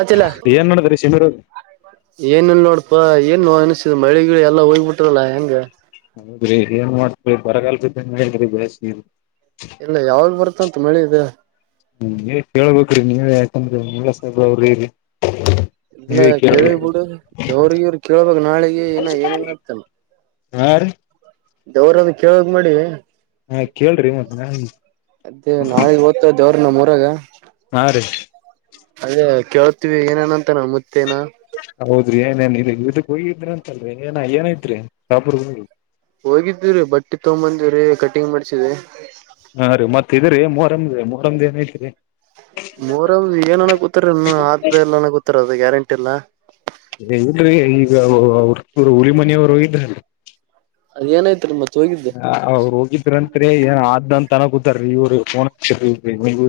ಆತಿಲ ಏನ್ ನಡದ್ರಿ ಶಿಮೀರ್ ಅವ್ರ ಏನನ್ ನೋಡ್ಪ ಎ ನೋು ಮಳೆಗಿಳ ಎಲ್ಲ ಹೋಗ್ಬಿಟ್ರಲ್ಲ ಹೆಂಗೆ ಬರಗಲ್ಪ ಬಸ್ತಿ ಇಲ್ಲ ಯಾವಾಗ ಬರ್ ಅಂತ ಮಳೆ ಇದೆ ಹ್ಮ ಕೇಳ್ಬೇಕ್ರೀ ನೀವ ಯಾಕಂದ್ರೆ ನೀಳಾಸಹೇರ ಅವ್ರರಿ ಇಲ್ಲ ಕೇಳಿ ಬಿಡು ದವ್ರಗ ಇವ್ರ ಕೇಳ್ಬೇಕಕ್ ನಾಳಿಗೆ ಏನ ಏನನ್ ಅತಾನ ಹಾ ರೀ ದವರದ ಕೇಳಕ್ ಮಾಡಿ ಹಾ ಕೇಳ್ರಿ ಮತ್ ನಾ ಅದೇ ನಾಳಿಗ್ ಓತ ಜವ್ರ ನ ಇವಾಗ ಹಾ ರೀ ಅದೇ ಕೇೇಳತೀವಿ ಏನೇನಂತ ಮತ್ತ ನಮುತ್ತೇನಾ ಏನ್ ಇದಕ್ಕೆ ಹೋಗಿದ್ರ ಅಂತಲ್ರಿ ಏನ್ಯನ ಆದ್ರರಿ ಶಾಪರ್ ಹೋಗಿ ಹೋಗಿದ್ದಿರಿ ಬಟ್ಟಿ ತಗೊಂಬಂದಿವರಿ ಕಟ್ಟ ಟಿಂಗ್ ಮಾಡ್ಸಿದೆ ಹಾ ರೀ ಮತ್ ಇದರಿ ಮೂಹರಮ್ದ ಮೂಹರಮ್ದ ಏನ ಐತಿರಿ ಮೂಹರ ಏನನ ಕೂತಾರ ಇನ್ನು ಆದ್ದ ಎಲ್ಲ ಕೂತಾರ ಅದ ಗ್ಯಾರಂಟಿ ಅಟಲ್ಲ ಏ ಇಲ್ರರಿ ಈಗ ಅವ್ರ ಹುರಿಮನೆಯವರು ಇದ ಅದ ಏನಾಯ್ತಿ ಮತ್ತೆ ಅವ್ರು ಹೋಗಿದ್ರಂತರಿ ಏನ ಆದಂತ ತನ ಗೂತ್ತಾರೀ ಇವ್ರು ಫೋನ್ ಹಚ್ಚಿ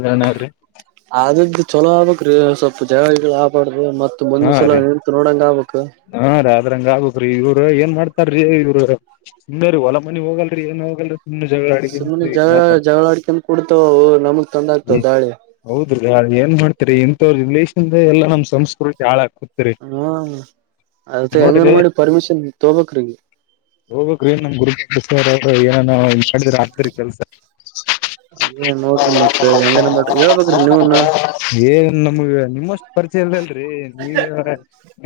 ದಮನ್ರಿ ಅದು ಚಲೋ ಆಗ್ಬಬೇಕು್ರೀ ಸ್ವಲ್ಪ ಜಗಳ ಗಿಗಳ ಆಗಬಾರದು ಅ ಮತ್ತ ಹಾ ಮುಂದಿನಸಲ ರೀ ನಿಂತು ನೋಡಂಗ ಆಗ್ಬೇಕು ರ ಇವ್ರು ಏನ್ ಮಾಡ್ತಾರೀ ಇವ್ರು ಸುಮ್ಮ ಹೊಲ ಮನಿ ಹೋಗಲ್ರಿ ಏನ್ ಹೋಗಲ್ರರಿ ಸುಮ್ಮ್ನೆ ಜಗಳ ಜಗಳ ಅಡಿಕನ್ ಕುಡ್ತಾವ ನಮಗ್ ತೊಂದ ಆಗ್ತವ ದಾಳಿ ಹೌದ್ರಿ ಏನ್ ಇಂಥವ್ರ ರಿಲೇಷನ್ ಎಲ್ಲ ನಮ್ಮ್ ಸಂಸ್ಕೃತಿ ಚಾಳ ಹ ಅದದು ನೋಡ್ರಿ ಹೆಂಗನ್ ಮಾಡಿ ಪರ್ಮಿಷನ್ ತೊಗೊ ಬೇಕ್ರಿ ಹೋಗ್ಬೇಕು ನ್ ನಮ್ ಗುರು ಏನ್ನ ಕಡದ್ರ ಅ್ರ ಕೆಲ್ಸ ಅದೇ ನೋಡ್ರಿ ಮತ್ತ ಹೆಂಗನ ಮಾಡ್ರಿ ಹೇಳ್ಬೇಕ್ರಿ ನೀವನ ಏನ್ ನಮ್ಗ ನಿಮ್ಮಷ್ಟು ಪರಿಚಯ ಇಲ್ಲ ಅಲ್ರಿ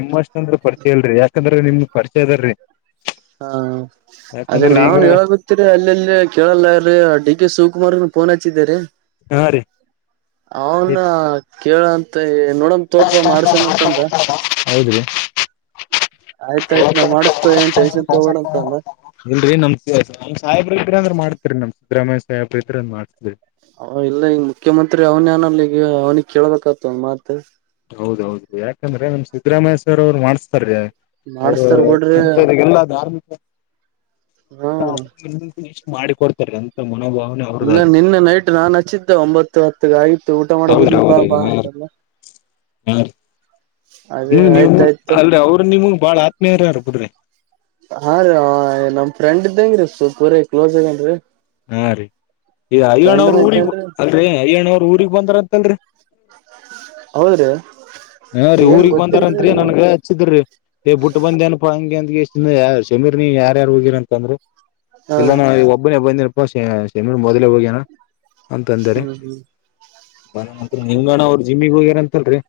ನಿಮ್ಮಷ್ಟೊಂದ ಪರಿಚಯ ಇಲ್ರಿ ಯಾಕಂದ್ರೆ ನಿಮ್ಗ್ ಪರಿಚಯ ಅದರಿ ಹಾ ಅದೇ ಈಗ ನಾವನ್ ಹೇಳಬತ್ತೀರಿ ಅಲ್ಲೆಲ್ಲಿ ಕೇಳಲ್ಲ್ ಡಿ ಕೆ ಶಿವಕುಮಾರ್ ಫೋನ್ ಹಚ್ಚಿದ್ದರಿ ಹಾ ರೀ ಅವೌನ ಕೇಳಂತ ಹೇಳಿ ಹೌದ್ರಿ ಆಯ್ತಾಯ್ತ್ ನಾ ಮಾಡಸ್ತವ ಏನ್ ಟೆನ್ಷನ್ ತಗೋಬೇಡ ಅಂತಂದ ಇಲ್ರಿ ನಮ ನ ಸಾಹಿಬ್ರ ಇಬ್ರಿ ಅಂದ್ರ ಮಾಡ ನ ಸಿದ್ದರಯ ಸಾಬ್ರ ಇದ್ರ್ ಅವ ಇಲ್ಲ ಈಗ ಮುಖ್ಯಮಂತ್ರಿ ಅವ್ನ ಅನಲ್ಲ ಈಗ ಅವ್ನಿ ಕೇಳಬೇಕತ ಮಾತ್ ಹೌದೌದು ಯಾಕಂದ್ರೆ ನಮ್ ಸಿದ್ದರಾಮೇಶ್ವರ್ ಅವ್ರು ಮಾಡ್ಸ್ತಾರ ಅ್ರ ಮಾಡಸ್ತಾರ್ ಬಿಡ್ರಿ ಎ ಹಾ ಇಷ್ಟ್ ಮಾಡಿ ಕೊಡ್ತಾರೆ ಅಂತ ಮನೋಭಾವನೆ ಅವ್ರದ್ದ ಇಲ್ಲ ನಿನ್ನ ನೈಟ್ ನಾನ್ ಹಚ್ಚಿದ್ದೆ ಒಂಬತ್ತು ಹತ್ತುಗ ಆಯತು ಊಟ ಮಾಡಟ ಹೌದ್ರಿ ಕು ಪಾ ಹೌದ್ರಿ ಬಾಲ್ಲ ನೀವು ನೀವು ಅಲ್ರರಿ ಅವರು ನೀವು ಬಾಳ ಆತ್ಮೀಯರರ್ ಕುದ್ರಿ ಹಾ ರೀ ನಮ್ ಫ್ರೆಂಡ್ ಇದ್ದಂಗ್ರೀ ಸ್ವಲ್ಪೂರಿ ಕ್ಲೋಸ್ ಆಗೇನ್ರಿ ಹಾ ರೀ ಈಗ ಅಯ್ಯ್ ಅವ್ರ ಫ್ರೆಂಡ್ನ ಊರಿಗೆ ಐತೇನ್ರಿ ಅ ಅಯ್ಯಾಣ್ ಅವ್ರ ಊರಿಗೆ ಬಂದ್ರ ಅಂತಲ್ರಿ ಹೌದ್ರಿ ಹಾ ರೀ ಏನ್ ಊರಿಗೆ ಗೊತ್ತಿಲ್ರಿ ಬಂದಾರತ್ರಿ ಹಾ ನನ್ಗ ಹಚ್ಚಿದ್ರೀ ಬಿಟ್ಟ ಬಂದ ಏನಪಾ ಹಂಗೆ ಶಮೀರ್ ನೀ ಯಾರ ಯಾರ್ ಹೋಗಿರ ಅಂತಂದ್ರೆ ಇಲ್ಲ ನಾ ಈ ಒಬ್ಬನೇ ಬಂದ ಶಮ ಮೊದಲ ಹೋಗ ಅಂತಂದಾರೆ ಹ್ಮ್ ಹ್ಮ್ ಮ ನಿಂಗಣ ಅವರು ಜಿಮ್ಮಿಗೆ ಹೋಗ್ಯಾರಂತ ಇಲ್ರಿ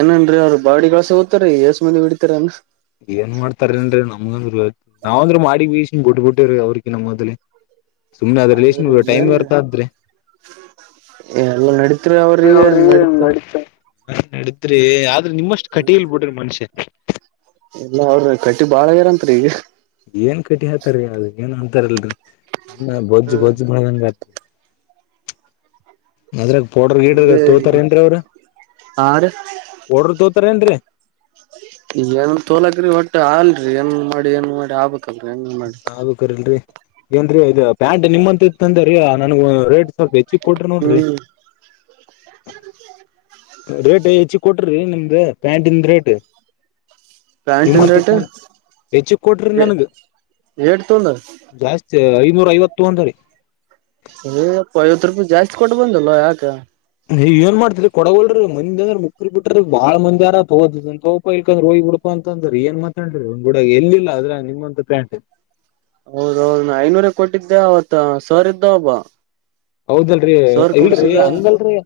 ಏನನ್ರೀ ಅವ್ರು ಬಾಡಿ ಗಳಸ ಓರ ಎಷ್ಟ ಮಂದೆ ಹ ಬಿಡಿತಾರ ಅ ಏನ್ ಮಾಡ್ತಾರ ಅನ್ ನಮಗಂದ್ರು ನಾವಂದ್ರರು ಮಾಡಿ ಬಷನ್ ಬಿಡ್ ಬಿಟ್ಟೇವ್ರ ಅವ್ರಕ ನಮ್ಮ ಮದಲಿ ಎಲ್ಲ ನಡೀತ್ರು ಅವ [unintelligible] ಹ ನಡತ್ರಿ ಯಾವ ಆದ್ರೂ ನಿಮ್ಮಷ್ಟ ಕಟ್ಟಿಲ್ ಬಿಡ್ರೆ ಮನುಷ್ಯ. ಎಲ್ಲ ಅವ್ರ ಕಟ್ಟಿ ಬಾಳಗರಂತ್ರಿ ಈಗ. ಏನ್ ಕಟಿ ಹಾತಾರ ಅ ಏನ್ ಅಂತಾರಲ್ರಿ, ಅ್ಣ ಬೋಜ್ಜ ಹ್ಮ ಬೋಜ್ಜ ಬೆಳದು ಅದ್ರಗ ಪೌಡರ್ ಗಿಡರ್ ಅದೇ ತೋತಾರ ಏನ್ರೀ ಅವ್ರ. ಆರ ಪೌಡರ್ ತೋತಾರ ಏನ್ರೀ. ಏನ್ ತೋಲಕ್ರಿ ಒಟ್ಟು ಅಲ್ರಿ ಏನ್ ಮಾಡಿ, ಏನ್ ಮಾಡಿ ಆಗ ನಾ ಬೇಕರಿಲ್ರರಿ. ಏನ್ ರಿ ಇ ಪ್ಯಾಂಟ್ ನಿಮ್ಮಂತದೇ ನನ್ಗ ರೇಟ್ ಸ್ವಲ್ಪ ಹೆಚ್ಚಿಗ ಕೊಟ್ರ ನೋಡ್ರಿ. ಹ್ಮ್ ರೇಟ್ ಹೆಚ್ಚಿ ಕೊಟ್ರಿ. ನಿಮ್ದ ಪ್ಯಾಂಟಿಂದ ರೇಟ್, ಪ್ಯಾಂಟ ನಿಮ್ಮಂತ ನಾರೇಟ್ ಹೆಚ್ಚಿಗ್ ಕೊಟ್ರಿ ಎ ನನ್ಗ್ ಏಟ್ ತೊಂಡ್ರರಾ. ಜಾಸ್ತಿ ಐನೂರ ಐವತ್ತ ತೊಂದ್ರೀರಿ. ಏಪ್ಪ ಐವತ್ತು ರೂಪಾಯಿ ಜಾಸ್ತಿ ಕೊಟ್ಟ ಬಂದಲ್ಲ. ಯಾಕ, ನೀವ್ ಏನ್ ಮಾಡ್ತೀರಿ ಕೊಡವಲ್ಲರು ಮಂದಿ ಅಂದ್ರ ಮುಕ್ಕರ್ ಬಿಟ್ರ ಬಾಳ್ ಮಂದಿ ಆರ ತಗೋದ ತಗೋಪಾ ಇಳ್ಕಂದ್ರ ರ ಹೋಗಿ ಬಿಡಪ ಅಂತ ಅಂದ್ರರಿ. ಏನ್ ಮಾತಾಡ್ಲ್ರಿ ಅವ್ರ ಗುಡ ಎಲ್ಲಿಲ್ಲ ಅದ್ರ ನಿಮ್ಮಂತ ಪ್ಯಾಂಟ್. ಹೌದೌದ ಐನೂರ ಕೊಟ್ಟಿದ್ದ. ಅವತ್ ಸರ್ ಇದ್ದ ಒಬ್ಬ. ಹೌದಲ್ರರಿ. ಸರ್ ಇಲ್ರಿ, ಕೊಡ್ಸಿದ ಹಂಗಲ್ರಿ,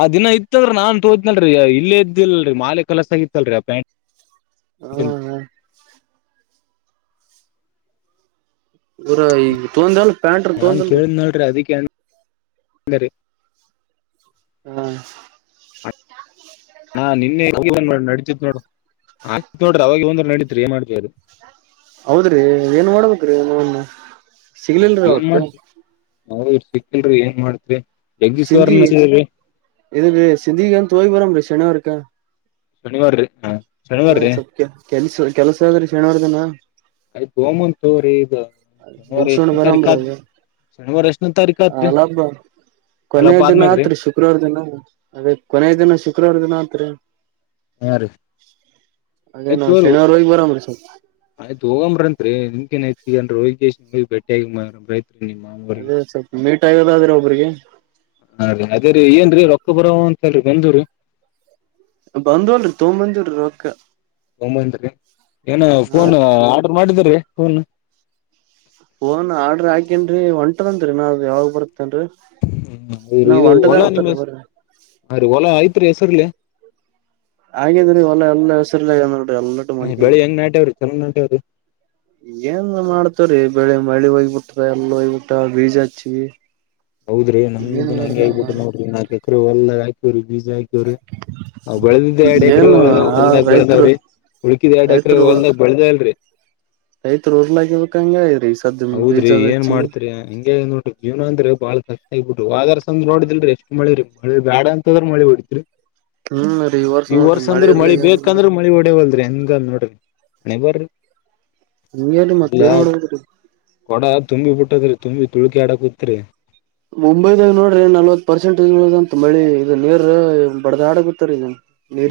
ಆ ದಿನ ಇತ್ತಲ್ ನಾನ್ ತೋಯ್ತನಲ್ರಿ ಇಲ್ಲೇ ಇದ್ದಿಿಲ್ಲಲ್ರರಿ ಮಾಲೆ ಕಲಸ ಆಗತ್ತಲ್ರರಿ. ಆ ಪ್ಯಾಂಟ್ ಹ್ಮ, ಹ್ಮ್ ಇರ ಈಗ ತೊಂಡೆಲ್ಲ. ನಾನ್ ಕೇಳ್ದ್ ಅಲ್ರೀ ಅದಿಕ್ಕೆ ಅದರಿ ಹ್ಮ್. ಹಾ ನಿನ್ನೆ ನಡತಿತ್ ನೋಡ್ರ ಆತ್ ನೋಡ್ರಿ ಅವಾಗ ಒಂದ್ರ ನಡೀತ್ರಿ ಏ ಮಾಡ್ತಿವಿ ಹೌದ್ರಿ ಏನ್ ಮಾಡ್ಬೇಕ್ರೀ ನೌನ್ ಸಿಗ್ಲಲ್ರರಿ ಅವತ್ತು. ನಾವ ಸಿಕ್ಕಿಲ್ರರಿ ಏನ್ ಮಾಡ್ತ್ರಿ. [unintelligible] ಈ ಸಿಂದಗಿಗಂತಾ ಹೋಗಿಬರಮ್ರೀ. ಶನಿವಾರಕ, ಶನಿವಾರ ರಿ ಹಾ, ಹಾ ಸ್ವಲ್ಪ ಕೆ ಕೆಲ್ಸ ಕೆಲ್ಸ ಆದ್ರೆ ಶನಿವಾರ್ಧಿನ. ಆಯ್ತ್ [unintelligible] ಶನಿವಾರ ಮುಂಸಣ ಎಷ್ಟನ ತಾರೀಕ ಬರಾಮ್ರ ಆದ್ ಅ ಶನಿವಾರ ಎಷ್ಟನ ತಾರೀಕ ಆತ್ರಿ ಅಲ್ಲಬ್ಬ ಅಲ್ಲ ಕೊನೆಯ ಹಬ್ಬ ದಿನ ಆದ್ಮ್ಯಾಗ್ರಿ ಆತ್ರಿ ಶುಕ್ರವಾರ ದಿನ ಅದೇ ಕೊನೆಯ ದಿನ ಶುಕ್ರವಾರ ದಿನ ಆತ್ ಕತ್ರತ್ರ ಹಾ ರೀ ಅದೇ ನಾವ್ ಆಯ್ತು ಶನಿವಾರ ಹೋಗಿ ಬರಮ್ರಿ ಸ್ವಲ್ಪ ಆಯ್ತು ಹೋಗಂಬ್ರತ್ರಿ ನಚಿಕರ ರೋಹಿ ಜೇಶಷಿ ಮದ ಬೆಟ್ಟಿಯಾಗಿ ಮಾಡ ಪ್ರೈತ್ ಅದೇ ಸ್ವಲ್ಪ ನೀಟ್ ೋದಾದ್ರೆ ಒಬ್ರಿಗೆ ಹಾ ಅದೇ ರೀ ಏನ್ರೀ ರೊಕ್ಕ ಬರೋ ಅಂತಲ್ರಿ ಬಂದೂ್ರ ಬಂದವಲ್ರಿ ತೋಂಬಂದಿರ ಅಕ್ಕ ಒಂಬೈಂತಕ್ಕೆ ಏನ ಫೋನ್ ಆರ್ಡರ್ ಮಾಡಿದ್ರೀ ಹೂನ್ ಓನ್ ಆರ್ಡ್ರ ಹಾಕೇನ್ರಿ ಒಂಟದಂತರಿ ನಾ ಅದು ಯಾವಾಗ ಬರ ಹ್ಮ ಇದು ಹೊಲ ಅಂತರಿ ಬರ್ರಿ ನಿಮ್ಮ್ರ ಹೊಲ ಆಯ್ತ ಅತ್ರ ಹೆಸರಿಲ್ಲ ಹಾಗೇದ್ರೀ ಒಲ್ಲ ಎಲ್ಲ ಹೆಸರ್ ಎಲ್ಲಟು ಮಾಡಕೊಂಡಿ ಬೆಳಿ ಹೆಂಗ್ ನಾಟ್ಯಾವ್ರಿ ಚಲೋ ನಾಟ್ಯಾವ್ರಿ ಏನ್ ಮಾಡ್ತವ್ರೀ ಬೆಳೆ ಮಳೆ ಹೋಗ್ಬಿಟ್ಟ್ರ ಎಲ್ಲ ಹಯ್ಬಿಟ್ಟ ಬೀಜ ಹಚ್ಚಿವ ಹೌದ್ರಿ ನಂಗ್ದು ಹಂಗೆ ಆಗಬಿಟ್ಟು ನೋಡ್ರಿಾಕ ಕವ ಕೊಬ ್ ಬೆಳೆದಿದ್ದ ಎರಡ್ ಎಕರೆ ಏನು ಆ ಒಂದಾಗ ರೈತರು ಬೆಳೆದಾವ್ರಿ ಉಳಕಿದ್ ಎರಡ್ ಎಕರೆ ರೈತರು ಒಂದಾಗ ಬೆಳದ ಅಲ್ರಿ ರೈತರು ಉರ್ಲಾಗಿಬೇಕಂಗ ರೀ ಸದ್ದ ಹೌದ್ರಿ ಬೀಜದ ಏನ್ ಹಚ್ಚಿ ಮಾಡ್ತ್ರಿ ಹಿಂಗಗೆ ನೋಡ್ರಿ ಜೀವನ ಅಂದ್ರೆ ಬಾಳ ಕಷ್ಟ ಆಗ್ಬ ಬಿಿಟ್ಟು ಅಾರ್ಸಂದ ನೋಡಿಲ್ರಿಷ್ಟ ಮಳಿರಿ ಮಳಿ ಬ್ಯಾಡ ಅಂತ ಅದ್ರ ಮಳಿ ಹೊಡಿತತ್ರಿ ಹ್ಮ್ ರೀ ಈ ನೋಡ್ರಿ ವರ್ಷ ಮಳೆ ಅಂದ್ರೆ ಇಲ್ಲ ಮಳಿ ಏನಿಲ್ಲ ಬೇಕಂದ್ರೆ ಮಳಿ ಒಡೆವಲ್್ರಿ ಹೆನ್ ಅ ಬ ಹಗೆಲ್ಲ ಮತ್ತ ಮಾಡೋಡ ಕೊಡ ತುಂಬಿ ಬಿಟ್ಟದ್ರರಿ ತುಂಬಿ ತುಳ್ಕಿ ಆಡ ಕುೂತ್ರಿ ಒಂಬೈದಾಗ ನೋಡ್ರಿ ನಲ್ವತ್ ಪರ್ಸೆಂಟಜ್ೋಂತ ಮಳಿ ಇದ ನೀರ್ ಬಡದ ಆಡಗುತ್ತರಿ ಇದ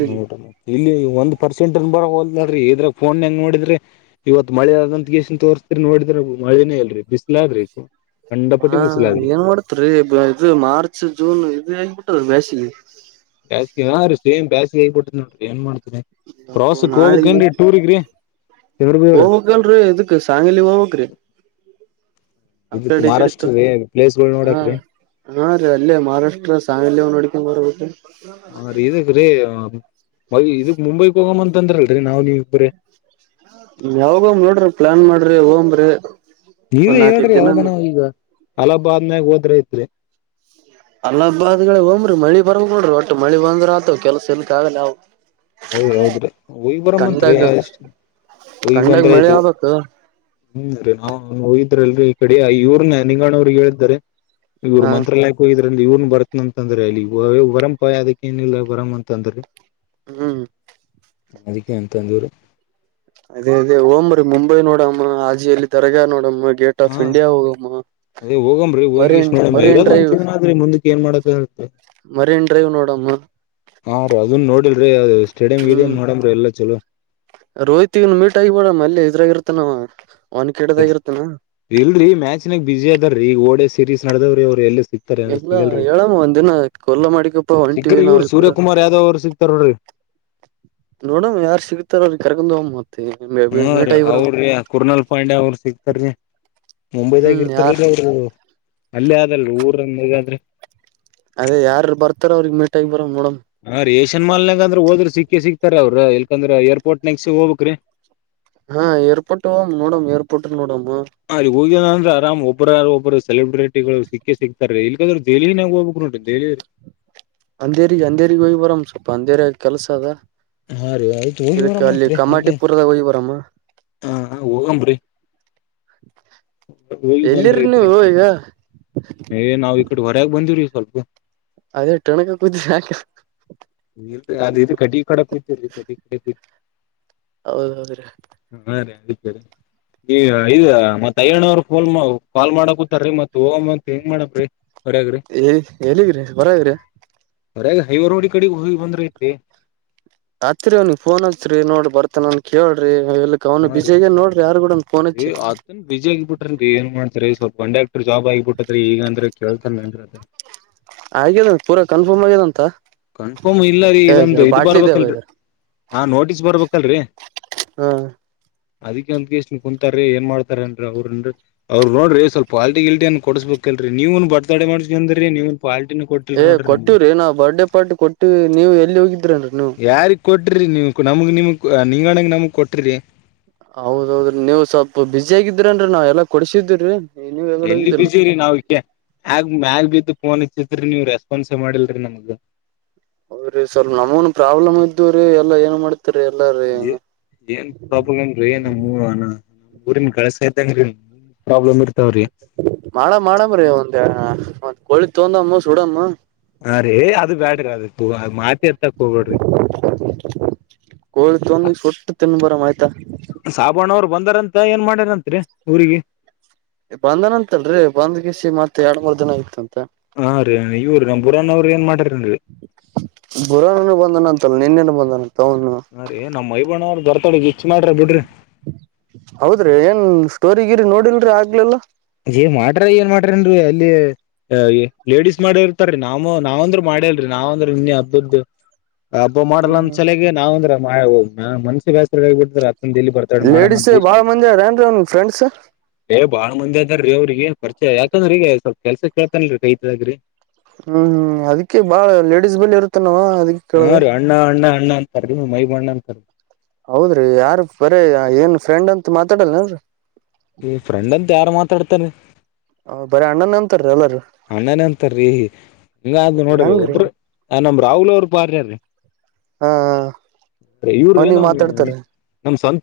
ನೋಡ ಇಲ್ಲಿ ಒಂದ್ ಪರ್ಸೆಂಟ್ನ್ ಬರಲ್ ್ರಿ ಇದ್ರಾಗ ಫೋನ್ ಹೆಂಗ್ ನೋಿದ್ರಿ ಇವತ್ಳೆ ಆದಂತ ಗಸನ್ ತೋರ್ತರಿ ನೋಡ್ರ ಮಳನೇ ಇಲ್ರೀ ಬಿಸ್ಲಾದ್ರಿ ಹಾ ಕಂಡಪಟ್ಟಿ ಬಿಸ್ಲಾದ್ರಿ ಏನ್ ಮಾಡತ್ರಿೀ ಇದು ಮಾರ್ಚ್ ಜೂನ್ ಇದು ಹೇಬಿಟ್ಟದ ಬ ಕ ಗಸ್ [inaudible] ಸೇಮ ಬ್ಯಾಾಸಿಗಗ್ಬಿು ನೋ್ರ ಏನ್ ಮಾಡ ನಾಳೆ ಚಂದ್ರ ಬಿ ಅವ್ರ ಹವಕಲ್ರಿೀ ಎದುಕ್ಕ ಸಾಾಯಾಲ ಹೋಗಕ್ ರೀ [inaudible] ಆ ಇದಕ್ ಕಡೆ ಕತ್ತುು ಮಹಾರಾಷ್ಟ್ರ ರೀ ಪ್ಲೇಸ್ಗಳು ಹ ನೋಡಕ್ರಿ ಹಾ ರೀ ಅಲ್ಲೇ ಮಹಾರಾಷ್ಟ್ರ ಸಾಮಿ ನೋಡ [unintelligible] ಹಾ [unintelligible] ಬೈ ಇದಕ್ ಮುಂಬೈಕ್ ಹೋಗಮ್ಮ ಅಂತ ಅಂದ್ರಲ್ರಿ ನಾವ್ ನೀವ ಇಬ್ರೇ. ಯಾವಾಗ ನೋಡ್ರಿ ಪ್ಲಾನ್ ಮಾಡ್ರಿ ಹಂಬ್ರಿ. ನೀವೆ ಹೇಳ್ರಿ ಯಾವದನ ಈಗ. ಹಲಬಾದ್ಮ್ ಮೇ ಹೋದ್ರ ಐತ್ರಿ ಅಲ್ಲಬಾದ್ಗಳ ಒಮ್ರೀ ಮಳಿ ಬರಂಗ ಕೊಡ್ರಿ ಒಟ್ಟು ಮಳಿ ಬಂದ್ರ ಆತ ಕೆಲ್ಸ ಇಲ್ಕ್ ಆಗಲ್ಲ ಅವು. ಹೌದ್ರಿ ಹೌದ್ರಿ ಹೋಯ್ತ್ ಬರಮ್ ಅನ್ತ್ರಿ ಒಯಿ ಕಂಡಾಗ ಬಂದ್ರ ಮಳೆ ಆಯ್ತು ಆಗ್ಬೇಕು [unintelligible] ಯಲ್ರು ಈ ಕಡೆ ಇವ್ರನ ನಿಂಗಾಣವ್ರಿಗೆ ಹೇಳಿದ್ದಾರೆ. ಇವರು ಹಾ ಮಂತ್ರಾಲಯಕ್ಕೆ ಹೋಗಿದು. ಇವನ್ ಬರ್ತನ ಅಂತಂದ್ರೆ ಇಲ್ಲಿ ವರಂ ಪಾಯ ಅದಕ್ಕೆ ಏನಿಲ್ಲ ಬರಮ ಅಂದ್ರು. ಹ್ಮ್ ಅದಿಕ್ಕೆ ಅಂತದಾರು. ಅದೇ ಅದೇ ಓಂ [unintelligible] ಮುಂಬೈ ನೋಡಮ್ಮ ಹಾಜಿಯಲ್ಲಿ ತರಗ ನೋಡಮ್ಮ. ಗೇಟ್ ಆಫ್ ಹಾ ಇಂಡಿಯಾ ಹೋಗಮ್ಮ ಅದೇ ಹೋಗಮ್ರಿ ಹೋಗಿಷ್ಟ ಮರಿನ್ ನೋಡಾನ್ರಿ ಮರಿನ್ ಇರುವುದು ಒಂದು ಡ್ರೈವ್ ಜೀವನ ಮುಂದಕ್ಕೆ ಏನ್ ಮಾಡಕ ಆಗುತ್ತೆ. ಮರಿನ್ ಡ್ರೈವ್ ನೋಡಮ್ಮ [unintelligible] ಹ್ಮ್ ರೋಹಿತ್ಗೂನ್ ಮೀಟ್ ಆಗಬಿಡಮ ಅಲ್ಲಿ ಇದ್ರಾಗಿರ್ತ್ತ. ಇತ್ತನವ ಇಲ್ರಿ ಮ್ಯಾಚಿನಾಗ ಬಿಝಿ ಅದಾರೀ ಓಡೆಸ್. ಸೀರೀಸ್ ನಡೆದವ್ರೆ ಅವರು ಎಲ್ಲೂ. ಎಲ್ಲ ಹೇಳಮ್ಮ ಒಂದಿನ ಕೊಲ್ಲ ಮಾಡಿಕಪ್ಪ ಹೊಂಟಿವಿ ಸಿಕ್ಕ್ರಿ ಇವ್ರು ನಾವಿಬ್ರು. ಸೂರ್ಯಕುಮಾರ್ ಯಾದವ್ ಅವ್ರು ಸಿಕ್ತಾರ ನೋಡ್ರಿ ನೋಡಮ್ಮ ಯಾರು ಸಿಗತಾರ ಕರ್ಕೊಂಡ್ ಹೋಗಮ. ಹ್ಮ ರೀ ಅವ್ರಿ ಕುರ್ನಾಲ್ ಪಾಂಡ್ಯ ಅವ್ರ ಸಿಗ್ತಾರೀ ಮುಂಬೈದಾಗ ಹ್ಮ್ ಯಾರ್ ಇರ್ತಾರಲ್ರಿ ಅವರು. ಅಲ್ಲೇ ಆದಲ್ರಿ ಊರಂದಗಾದ್ರೆ. ಅದೇ ಯಾರು ಬರ್ತಾರ [unintelligible] [unintelligible] ಏಷ್ಯನ್ ಮಾಲ್ನಾಗ ಆದ್ರು ಹೋದ್ರ ಸಿಕ್ಕಿ ಸಿಕ್ತಾರೆ ಅವ್ರರು ಏಕೆಂದ್ರೆ ಏರ್ಪೋರ್ಟ್ ನಾಗ್ ಸಿಗ್ ಹೋಗಬೇಕ್ರಿ ಹಾ ಏರ್ಪೋರ್ಟ್ ಹ್ ನೋಡೋನ್ ಏರ್ಪೋರ್ಟ್ ನೋಡುನ್ ಅ ಹೋಗ್ಯ ಅಂದ್ರೆ ಆರಾಮ್ ಹೋ. ಒಬ್ಬ್ರ ಒಬ್ಬರು ಸೆಲೆಬ್ರಿಟಿ ಗಳು ಸಿಕ್ಕೇ ಸಿಕ್ತಾರ ಇಲ್ಗಾದ್ರರು ದೆಹಲಿನಾಗ ಹೋಗ್ಬೇಕ್ ನೋಡ್ರಿ ದೆಹಲಿ ರೀ ಅಂದೇರಿಗೆ ಅಂದೇರಿಗೆ ಹೋಗ್ ಬರಾಮ್ ಸ್ವಲ್ಪ ಅಂದೇರಿ ಕೆಲಸ ಆದ ಹಾ ರೀ ಆಯ್ತು ಹೋಗಿ ಬರಂ ಅಂತ್ರಿ ಹಂಗೆ ಕಮಾಟಿಪುರದಾಗ ಹೋಗಿ ಬರಮ್ಮ ಹಾ ಹೋಗಂ ಬುಡಿ. ಹೋಗ್ ಬಂದ್ರ್ ಎಲ್ಲಿರಿ ಐತ್ರಿ ನೀವು ಈಗ ಏ ನಾವು ಈಕಡೆ ಹೊರಾಗ ಬಂದಿವ್ರಿ. [unintelligible] ಅದೇ [unintelligible] ಇಲ್ ಅ ಇದು ಕಡಿ ಕಡ ಕುಯ್ತೀ ಕಟ್ಟ ಕಡೆ ಕುಯ್ತರಿ ಹೌದ್ ಹೌದ್ರೀ ಸರಿ ಈ ಮತ್ ಅಯ್ಯಣ್ಣವ್ರ ಫೋನ್ ಕಾಲ್ ಮಾಡಕತಾರೀ ಮತ್ ಹೋಗಂತ ಹೆಂಗ ಮಾಡನ್ರೀ ಏ ಹೇಳಿದ್ರಿ ಬರಾವ್ರಿ ಹೊರಐವರುೋ [inaudible] ಕಡೆ ಹೋಗಿ ಬಂದ್ರಐತಿ ರಾತ್ರಿ ಅವನಿಗೆ ಫೋನ್ ಹಚ್ಚಿರಿನೋಡ ಬರ್ತಾನನ್ ಕೇಳ್ರಿ ಎಲ್ಲಿಕ್ ಅವ್ನು ಹಾ ರೀ ಬಿಜಿ ಆಗ್ಯಾನ್ ನೋಡ್ರಿ ಯಾರ್ ಕೂಡನ್ ಫೋನ್ ಹಚ್ಚಿ ಏ ಅದನ್ ಬಿಜಿಯ ಹಂಗಬಿಟ್ರ ಏನ್ ಮಾಡ್ತಾರ ಸ್ವಲ್ಪ ಕಂಡಕ್ಟ್ರರ್ ಜಾಬ್ ಆಗಿಬಿಟ್ಟತ್ ಈಗ ಅಂದ್ರೆ ಕೇಳ್ತನ್ ಅನ್ದ ಹಾಗ್ಯದ ಪೂರ ಕನ್ಫರ್ಮ್ ಆಗ್ಯದಂತ ಕನ್ಫರ್ಮ್ ಇಲ್ಲರೀ ಇದೊಂದು ಇ ಬಾಟ್ಲಿ ಇದ್ದೇ ಬರ್ಬೇಕಲ್ರಿ ಬೈದರ್ ಹಾ ನೋಟಿಸ್ ಬರ್ಬೇಕಲ್ರಿ ಹಾ ಅದಿಂದ್ ಇಷ್ಟ ಕುಂತಾರೀ ಏನ್ ಮಾಡತಾರನ್ರಿ ಅವ್ರನ್ರಿ ಅವ್ರು ನೋಡ್ರ ಸ್ವಲ್ ಪಾಲ್ಟಿ ಕಿಲ್ಟಿನ ಕೊಡ್ಸ್ಬೇಕಕ್ಲ್ರರಿ ನೀವನ್ ಬರ್ತಡೆ ಮಾಡ್ಸ್ಕಂಡೀರೀ ನೀವನ್ ಪಾಲ್ಟಿನ ಕೊಟ್ಟಿಲ್ ಏ ನೋಡ್ರಿ ನಮ್ಗ ಕೊಟ್ಟಿವವ್ರಿ ನಾವವು ಬರ್ಡೇ ಪಾರ್ಟಿ ಕೊಟ್ಟು ನೀವು ಎಲ್ಲಿ ಹೋಗಿದ್ದ ಯಾರಿಗ್ ಕೊಟ್ಟ ಕೊಟ್ರಿ ನೀ ನಮಗ್ ನಿಮ ನೀಂಗಣಗ್ ನಮಗ್ ಕೊಟ್ರರಿ ಹೌದೌದೀ ನೀವು್ ಸ್ವಲ್ಪ ಬಿಸಿ ಆಗಿದ್ರನ್ರರಿ ನಾವ್ ಎಲ್ಲಾ ಕೊಡ್ಸಿದಿ್ರರಿ ಎಲ್ಲಿ ಬಿಸಿಿರಿ ನಾವಕ ಮ್ಯಾಗ ಬ ಫೋನ್ ಇತ್ತತ್ರಿ ನೀವು್ ರೆಸ್ಪಾನ್ಸ್ ಮಾಡಿಲ್ರಿ ನಮಗ ಅವ್ರೀ ಸ್ವಲ್ಪ ನಮಗನು ಪ್ರಾಬ್ಲಮ್ ಇದ್ವ್ರೀ ಎಲ್ಲಾ ಏನ್ ಮಾಡ್ ಏನ್ಏನ್ ಪ್ರಾಬ್ಲಮ ನಮ್ಗೆಲಿ ಹೂ ಅಣ್ಣಾ ನಮ್ಮ್ ಊರಿನ್ ಗಳಸತಂಗ್ರ ಪ್ರಾಬ್ಲಮ್ ಇರ್ ಮಾಡ ಮಾಡಮ್ರರಿ ಒಂದ ಮ ಕೊಳಿ ತೋಂದಮ್ಮ ಸೂಡಮ್ಮ ಅರಿ ಅದು ಬ್ಯಾಡ ಅದು ಹಾಗ್ ಮಾಡ್ ಕೋಳ ತಂದು ಸುಟ್ಟು ತಿನ್ಬುಡವತ ಆಯ್ತಾ ಸಾಬಣ್ಣ ಅವ್ರು ಬಂದಾರಂತ ಏನ್ ಮಾಡ್ಯಾರತ್ರಿ ಊರಿಗೆ ಬಂದನಂತಲ್ರಿ ಬಂದ್ಗಿಸಿ ಮತ್ ಎರಡ್ ಮೂರ್ ಜನ ಆಯತ ಹಾ ರೀ ಇವ್ರ ನಮ್ಮ ಬುರಾನವರು ಏನ್ ಮಾಡಾಾರನ್ರಿ ಬುರಾನನು ಬಂದನಂತಲ್ಲ ನಿನ್ನೆನು ಬಂದನಂತ ಅವನು ನಾ ರೀ ನಮ್ಮ ಮೈ ಬಣ್ಣ ಅವ್ರ ಬರೋಲ್ಕೊಳ್ರಿ ರಿಚ್ ಮಾಡ್ರಿ ಬಿಡ್ರಿ ಹೌದ್ರಿ ಏನ್ ಸ್ಟೋರಿಗಿರಿ ನೋಡಿಲ್ರಿ ಆಗ್ಲಲ್ಲಾ ಏ ಮಾಡ್ರಿ ಏನ್ ಮಾಡ್ರಿನ್ರಿ ಅಲ್ಲಿ ಲೇಡೀಸ್ ಮಾಡೇ ಇರ್ತಾರೀ ನಾವ ನಾವಂದ್ರೂ ಮಾಡೇಲ್ರರಿ ನಾವ್ಂದ್ರ ಇನ್ನೆ ಹಬ್ಬದ್ದ ಹಬ್ಬ ಮಾಡಲ್ ಅಂದ್ ಚಲಗ್ ನಾವ್ ಅಂದ್ರ ಮಾಯ ಹೋಗಾ ಮನ್ಸಿಗೆ ಬಸ್ರ ಆ ಬಿ್ರ ಲೇಡಿಿಸಸ್ ಬಾಳ ಮಂದಿ ಅವ್ರೇನ್ರಿ ನಿಮ್ ಫ್ರೆಂಡ್ ಸ್ ಏ ಬಾಳ ಮಂದಿ ಅದಾರೀ ಅವ್ರಿಗೆ ಪರಿಚಯ ಯಾಕಂದ್ರ ಈಗ ಸ್ವಲ್ಪ ಕೆಲ್ಸ ಕೇಳ್ತನ್ಲ್ರೀ ಕೈತಗ್ರಿ ಹ್ಮ್ ಹ್ಮ್ ಅದಕ್ಕೆ ಬಾಳ ಲೇಡಿಸಸ್ ಬಳಿ ಇರುತ್ತಾನಾವ ಹಾ ರೀ ಅಣ್ಣ ಅಣ್ಣ ಅಣ್ಣ ಅಂತರಿ ನಂತರ [unintelligible] ಹೌದ್ರಿ ಯಾರ ಬರೇ ಏನ್ ಫ್ರೆಂಡ್ ಅಂತ ಮಾತಾಡಲ್ಲಾವರಿ ಈ ಫ್ರೆಂಡ್ ಅಂತ ಯಾರು ಮಾತಾಡ್ತಾರೆ ಹ ಬರ ಅಣ್ಣ ಅಣ್ಣನ ಅಂತರ್ ರಿ ಅಣ್ಣನ ಅಂತಾರೀ ಹಿಂಗ ಅ ನೋಡ್ರಿ ಹೆಂಗ್ರೀ ಒಬ್ರ ನಮ್ಮ ರಾಹುಲ್ ಅವರು ಪಾಡ್ರಾರ್ರಿ ಹಾ ಅವನಿಗೆ ಮಾತಾಡ್ತಾರೆ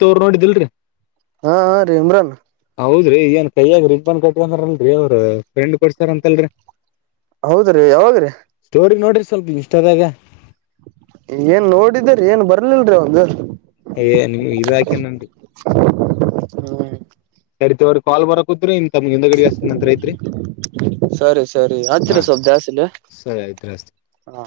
ಟೂರ್ ನೋಡಿದಿಲ್ರಿ ಹಾ ಹ ರಿ ಈಮ್ರನ್ ಹೌದ್ರಿ ಏನ್ ಕೈಯಗ ರಿಂಗ ಬನ್ ಕಟ್ಟಾರಲ್ರರಿ ಅವ್ರ ಫ್ರೆಂಡ್ ಕೊ ಸರ್ ಅಂತಲ್ರಿ ಹೌದ್ರೀ ಯಾವಾಗ್ರೀ ನೋಡ್ರಿ ಸ್ವಲ್ಪ ಇನ್ಸ್ಟಾದಾಗ ಏನ್ ನೋಡಿದರಿ ಏನ್ ಬರ್ಲಲ್ರಿ ಒಂದು ಅ ನೀ ಈ ಬಾ ಹ್ಮ್ [inaudible] ಸರಿತಿವ್ರ ಕಾಲ್ ಬರಕೂತ್ರಿ ಇನ್ ತಮ್ಗೆ [inaudible] ಗಡಗಸ್ ನಂತರ ಐತ್ರಿ ಸರಿ ಸರಿ ಹಾ ಹತ್ತರಿ ಸವಪ್ ಜಾಸ್ಲಿ ಸರಿ ಆಯ್ತ್ರಿ ಹಸ್ತಿನ್ ಹಾ